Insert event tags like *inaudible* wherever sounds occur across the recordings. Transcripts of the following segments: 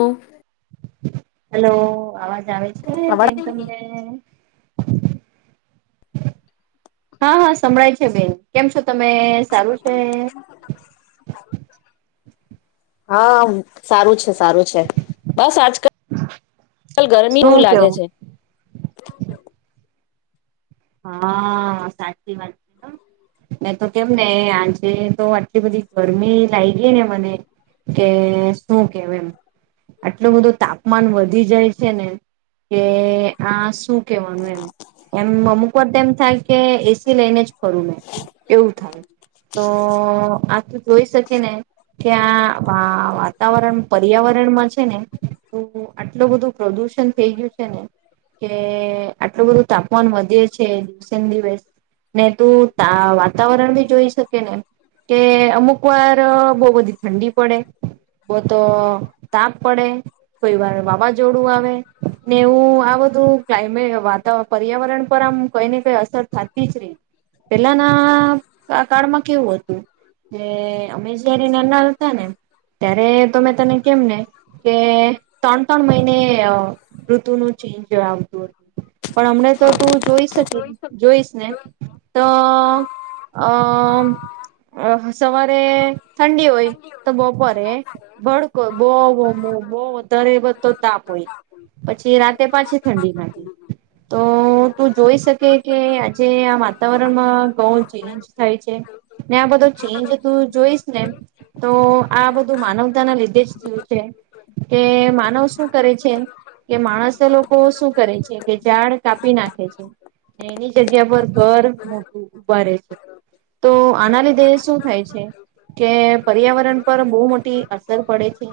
ઓ hello અવાજ આવે હ બેેન તમને? હા હા સંભળાય છે બેન કેમ છ તમે સારું છે? હા સારું છે. સારું છે બસ આજકાલ ગરમી એવું શું લાગે કેવું છે. હા સાચી વાત છે એ તો કેમ ને આજે તો આટલી બધી ગરમી લાગ ગઈ ને મને કે શું કેવ એમ આટલું બધું તાપમાન વધી જાય છે ને કે આ શું કેવાનું એમ એમ અમુક એ થાય કે એસી લઈને જ ફરું ને એવું થાય તો આ તું જોઈ શકે ને કે આ વાતાવરણ પર્યાવરણમાં છે ને તો આટલું બધું પ્રદુષણ થઈ ગયું છે ને કે આટલું બધું તાપમાન વધે છે. દિવસે દિવસ ને તું વાતાવરણ ભી જોઈ શકે ને કે અમુક વાર બહુ બધી ઠંડી પડે બહ તો તાપ પડે. કોઈ વાર વાવાઝોડું આવે ને એવું આ બધુ ક્લાઈમે, વાતા, પર્યાવરણ પર આમ અસર થતી જ રહી પેલાના કાળમાં કેવું હતું કે અમે જ્યારે નાના હતા ને ત્યારે તો મે તને કેમને ત્રણ ત્રણ મહિને ઋતુનુંું ચેન્જ આવતું હતું પણ હમને તો તું જોઈશ. જોઈશ ને તો અ સવારે ઠંડી હોય તો બપોરે ભડકો બહ બ બ. તરે બધતો તાપ હોય પછી રાતે પાછી ઠંડી નાખી તો *inaudible* કે આજે આ વાતાવરણમાં ઘણો ચેન્જ થાય છે ને આ બધો ચેન્જ તું જોઈશ ને તો આ બધું માનવતાના લીધે જ થયું છે કે માનવ શું કરે છે કે માણસ લોકો શું કરે છે કે ઝાડ કાપી નાખે છે. એની જગ્યા પર ઘર મોટું ઉભા છે તો આના લીધે શું થાય છે કે પર્યાવરણ પર બહુ મોટી અસર પડે છે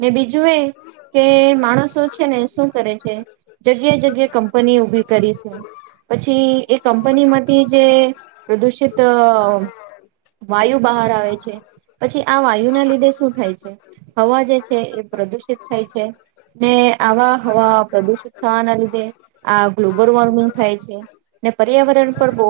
ને બીજું જુએ કે માણસો છે ને શું કરે છે જગ્યા જગ્યા કંપની ઊભી કરી છે. પછી એ કંપનીમાંથી જે પ્રદુષિત વાયુ બહાર આવે છે પછી આ વાયુના લીધે શું થાય છે હવા જે છે એ પ્રદુષિત થઈ છે ને આવા હવા પ્રદુષિત થવાના લીધે આ ગ્લોબલ વોર્મિંગ થાય છે ને પર્યાવરણ પર બહ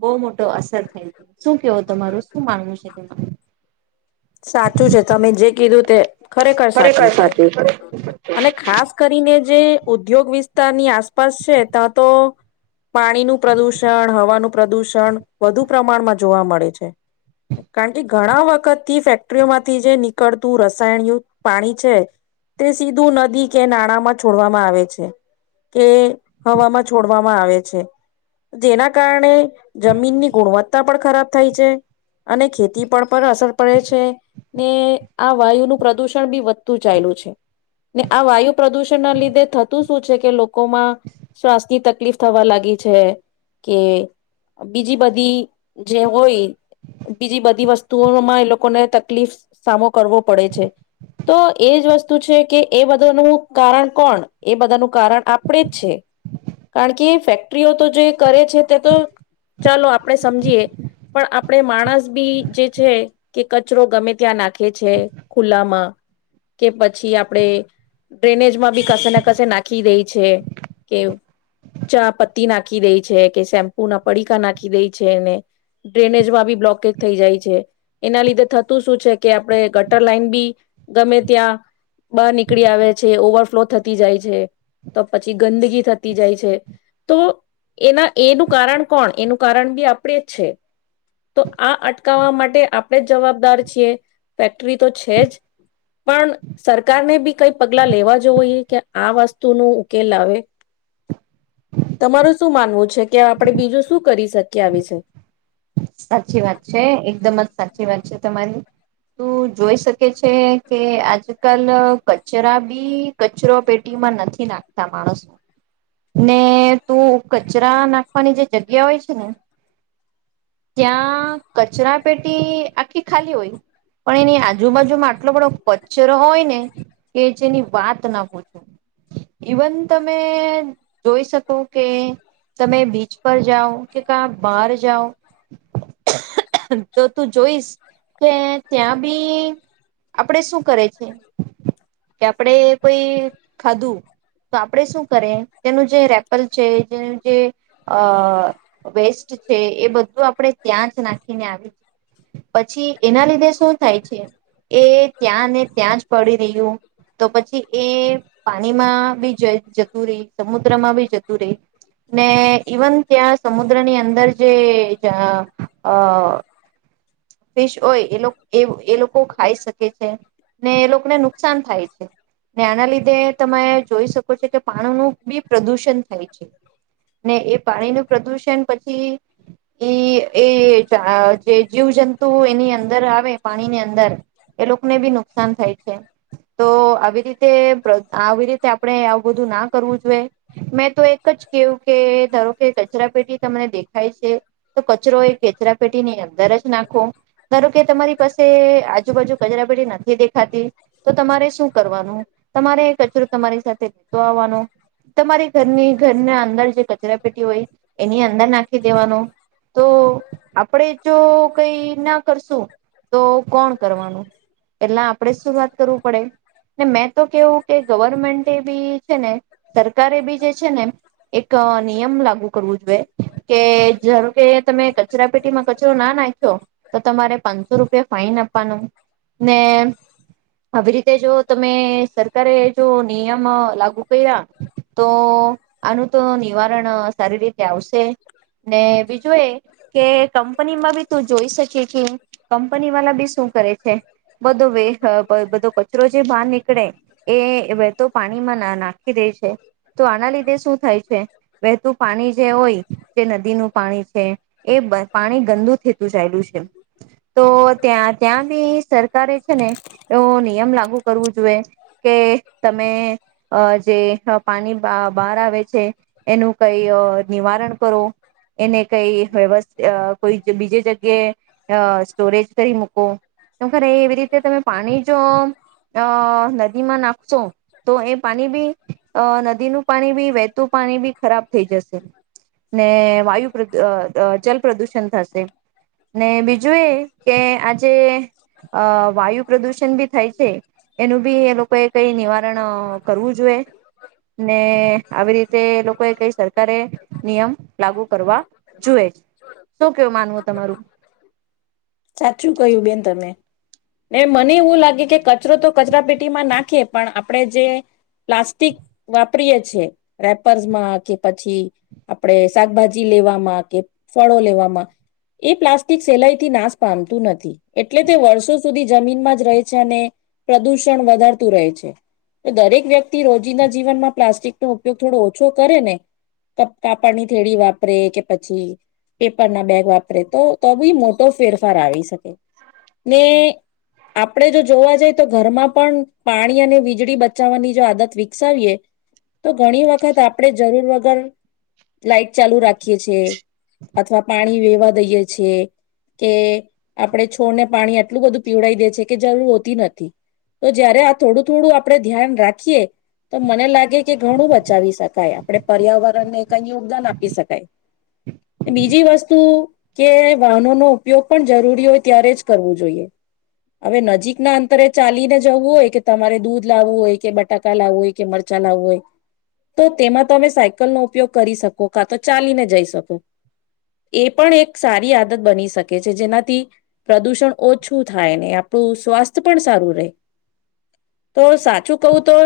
બહુ મોટો અસર થાય છે શું કેવો તમારું શું માનવું છે તેમાં સાચું છે તમે જે કીધું તે ખરેખર બરે ક સાચું સા છે અને ખાસ કરીને જે ઉદ્યોગ વિસ્તારની આસપાસ છે ત્યાં તો પાણી નું પ્રદુષણ હવાનું પ્રદુષણ વધુ પ્રમાણમાં જોવા મળે છે કારણ કે ઘણા વખતથી ફેક્ટરીઓમાંથી જે નીકળતું રસાયણયું પાણી છે તે સીધું નદી કે નાણાંમાં છોડવામાં આવે છે કે હવામાં છોડવામાં આવે છે જેના કારણે જમીન ની ગુણવત્તા પણ ખરાબ થાય છે અને ખેતી પણ પર અસર પડે છે ને આ વાયુ નું પ્રદુષણ વધતું ચાયલું છુ ને આ વાયુ પ્રદુષણ ના લીધે થતું શું છે કે લો લોકો મા સ્વસ્થ ની તકલીફ તકલીફ થવા લાગી છે કે બીજી બધી જે હોય બીજી બધી વસ્તુઓમાં એ લોકોને તકલીફ સામો કરવો પડે છે તો એજ વસ્તુ છે કે એ બધાનું કારણ કોણ એ બધાનું કારણ આપણે જ છે કારણ કે ફેક્ટરીઓ તો જે કરે છે તે તો ચાલો આપણે સમજીએ પણ આપણે માણસ બી જે છે કે કચરો ગમે ત્યાં નાખે છે ખુલ્લામાં કે પછી આપડે ડ્રેનેજમાં બી કશે ના કશે નાખી દે છે કે ચા પત્તી નાખી દે છે કે શેમ્પુ ના પડીકા નાખી દે છે ને ડ્રેનેજમાં બી બ્લોકેજ થઈ જાય છે એના લીધે થતું શું છે કે આપણે ગટર લાઈન બી ગમે ત્યાં બહાર નીકળી આવે છે ઓવરફ્લો થતી જાય છે તો પછી ગંદગી થતી જાય છે તો એના એનું કારણ કોણ એનું કારણ બી આપણે જ છે તો આ અટકાવવા માટે આપણે જ જવાબદાર છીએ ફેક્ટરી તો છે જ પણ સરકારને બી કઈ પગલા લેવા જોવઈ કે આ વસ્તુનો ઉકેલ આવે તમારું શું માનવું છે કે આપણે બીજું શું કરી શકીએ આવીશે સાચી વાત છે એકદમ જ સાચી વાત છે તમારી તું જોઈ શકે છે કે આજકાલ કચરા બી કચરો પેટીમાં નથી નાખતા માણસો ને તું કચરા નાખવાની જે જગ્યા હોય છે ને- ત્યાં કચરા પેટી આખી ખાલી હોય પણ એની આજુ આજૂ બાજુમાં આટલો બધો કચરો હોય ને કે જેની વાત ના પૂછ ઇવન તમે જોઈ શકો કે તમે બીચ પર જાઓ કે કા બહાર જાઓ તો તું જોઈશ કે ત્યાં બી આપડે શું કરે છે કે આપડે કોઈ ખાધું તો આપડે શું કરે તેનું જે રેપ રેપર છે જ અ વેસ્ટ છે એ બધું આપ આપણે ત્યાં જ નાખીને આવી પછી એના લીધે શું થાય છે એ ત્યાં ને ત્યાં જ પડી રહ્યું તો પછી એ પાણીમાં બી જતું રહી સમુદ્રમાં બી જતું રહી ને ઈવન ત્યાં સમુદ્ર ની અંદર જે અ અ ફિશ હોય એ એ એ લોકો ખાઈ શકે છે ને એ લોકોને નુકસાન થાય છે ને આના લીધે તમે જોઈ શકો છો કે પાણીનુ બી પ્રદૂષણ થાય છે ને એ પાણી ન પ્રદુષણ પછી ઈ એ જા જે જીવ જંતુ એની અંદર આવે પાણીની અંદર એ લોકોને બી નુકસાન થાય છે તો આવી રીતે પ્ર આવી રીતે આપણે આવું બધું ના કરવું જોઈએ મેં તો એક જ કેહું કે ધારો કે કચરા પેટી તમને દેખાય છે તો કચરો એ કચરા પેટી ની અંદર જ નાખો ધારો કે તમારી પાસે આજુબાજુ કચરાપેટી નથી દેખાતી તો તમારે શું કરવાનું તમારે કચરો તમારી સાથે લેતો આવવાનો તમારી ઘરની ઘરના અંદર જે કચરા પેટી હોય એની અંદર નાખી દેવાનો તો આપણે જો કઈ ના કરશું તો કોણ કરવાનું એટલા આપણેે શું વાત કરવું પડે ને મેં તો કેવું કે ગવર્મેન્ટ બી છે ને સરકારે બી જે છે ને એક નિયમ લાગુ કરવું જોઈએ કે ધાર કે તમે કચરા પેટીમાં કચરો ના નાખ્યો તો તમારે પાંચસો રૂપિયા ફાઈન આપવાનું ને આવી રીતે જો તમે સરકારે જો નિયમ લાગુ કર્યા તો આનું તો નિવારણ સારી રીતે આવશે ને બીજું એ કે કંપનીમાં બી તું જોઈ શકે કંપની વાળલા બી શું કરે છે બધો વે બ બ બધો કચરો જે બહાર નીકળે એ વહેતો પાણીમાં ના ના નાખી દે છે તો આના લીધે શું થાય છે વહેતું પાણી જે હોય જે નદીનુ પાણી છે એ બ પાણી ગંદુ થતું ચાયલું છે તો ત્યાં ત્યાં બી સરકારે છે ને એવો નિયમ લાગુ કરવું જોઈએ કે તમે અ જે પાણી બ બહાર આવે છે એનું કઈ અ નિવારણ કરો એને કઈ વયસત કોઈ બીજે જગ્યા કેે અ સ્ટોરેજ કરી મૂકો ખરે એવી રીતે તમે પાણી જો આ નદીમાં નાખશો તો એ પાણી બી નદીનું પાણી બી વહેતું પાણી બી ખરાબ થઈ જશે ને વાયુ પ્ર જલ પ્રદૂષણ થશે ને બીજું એ કે આજે વાયુ પ્રદૂષણ બી થાય છે એનું બી એ લોકોએ કઈ નિવારણ કરવું જોઈએ ને આવી રીતે તે લોકોએ કઈ સરકારે નિયમ લાગુ કરવા જોય શું કેવું માનવું તમારું સાચું કહ્યું બેન તમે ને મને એવું લાગે કે કચરો તો કચરા પીટ ટી માં નાખીએ પણ આપ આપણે જે પ્લાસ્ટિક વાપરીએ છે રેપર્સમાં કે પછી આપણે શાકભાજી લેવામાં કે ફળો લેવામાં એ પ્લાસ્ટિક સેલાઈ થી નાશ પામતું નથી એટલે તે વર્ષો સુધી જમીનમાં જ રહે છે અને પ્રદુષણ વધારતું રહે છે તો દરેક વ્યક્તિ રોજીના જીવનમાં પ્લાસ્ટિક નો ઉપયોગ થોડો ઓછો કરે ને કાપડની થેડી વાપરે કે પછી પેપર ના બેગ વાપરે તો તો બી મોટો ફેરફાર આવી શકે ને આપણે જો જોવા જઈ તો ઘરમાં પણ પાણી અને વીજળી બચાવવાની જો આદત વિકસાવીએ તો ઘણી વખત આપણે જરૂર વગર લાઈટ ચાલુ રાખીએ છે અથવા પાણી વેવા દઈએ છેએ કે આપણે છોડને પાણી આટલું બધું પીવડાઈ દે છે કે જરૂર હોતી નથી તો જયારે આ થોડું થોડું આપણે ધ્યાન રાખીએ તો મને લાગે કે ઘણું બચાવી શકાય આપણે પર્યાવરણને કઈ યોગદાન આપી શકાય બીજી વસ્તુ કે વાહનોનોો ઉપયોગ પણ જરૂરી હોય ત્યારે જ કરવું જોઈએ હવે નજીકના અંતરે ચાલીને જવું હોય કે તમારે દૂધ લાવવું હોય કે બટાકા લાવવું હોય કે મરચાં લાવવું હોય તો તેમાં તમે સાયકલનોો ઉપયોગ કરી શકો કા તો ચાલીને જઈ શકો એ પણ એક સારી આદત બની શકે છે જેનાથી પ્રદુષણ ઓછું થાયને આપણું સ્વાસ્થ્ય પણ સારું રહે તો સાચું કવું તો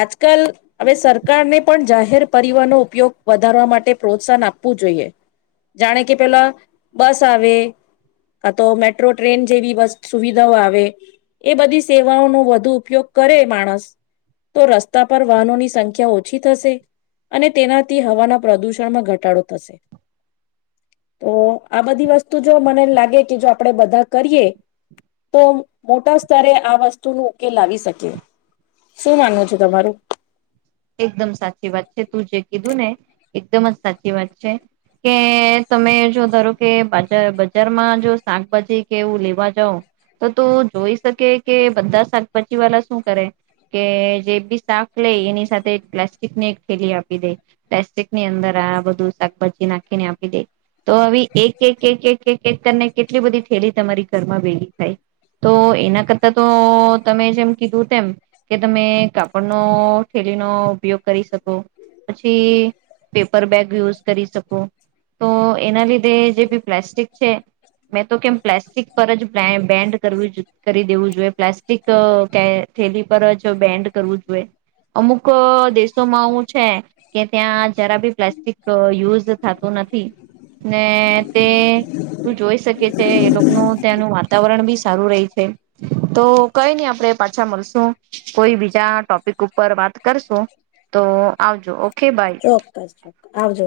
આજકાલ હવે સરકારને પણ જાહેર પરિવહનો ઉપયોગ વધારવા માટે પ્રોત્સાહન આપવું જોઈએ જાણે કે પેલા બસ આવે આ તો મેટ્રો ટ્રેન જેવી સુવિધાઓ આવે એ બધી સેવાઓનો વધુ ઉપયોગ કરે માણસ તો રસ્તા પર વાહનોની સંખ્યા ઓછી થશે અને તેનાથી હવાના પ્રદુષણમાં ઘટાડો થશે તો આ બધી વસ્તુ જો મને લાગે કે જો આપણે બધા કરીએ તો મોટા સ્તરે આ વસ્તુ ન ઉકેલ આવી શકે શું માન છો તમારું એકદમ સાચી વાત છે તું જે કીધું ને એકદમ જ સાચી વાત છે કે તમે જો ધારો કેજ બજારમાં જો શાકભાજી કેવું લેવા જાાવ તો ત જોઈ શકે કે બધા શાકભાજી વાળ શું કરે કે જે બી શાક લે એની સાથે પ્લાસ્ટિકની એક થેલી આપી દે પ્લાસ્ટિક ની અંદર આ બધું શાકભાજી નાખીને આપી દે તો આવી એક એક એક એક એક એક કરીને કેટલી બધી થેલી તમારી ઘરમાં ભેગી થાય તો એના કરતા તો તમે જેમ કીધું તેમ કે તમે કાપડ ન ઉપયોગ કરી શકો પછી પેપર બેગ યુઝ કરી શકો તો એના લીધે જે બી પ્લાસ્ટિક છે મેં તો કેમ પ્લાસ્ટિક પર જ બેન્ડ કરવી કરી દેવું જોઈએ પ્લાસ્ટિક થેલી પર જ બેન્ડ કરવું જોઈએ અમુક દેશોમાં હું છે કે ત્યાંજ રાી પ્લાસ્ટિક યુઝ થતું નથી ને તે તું જોઈ શકી એ લોકોનું ત્યાંનું વાતાવરણ બી સારું રહી છે તો કઈ નહી આપડે પાછા મળશું કોઈ બીજા ટોપિક ઉપર ઉપર વાત કરશો તો આવજો ઓકે બાય ચોક્કસ ચોક્કસ આવજો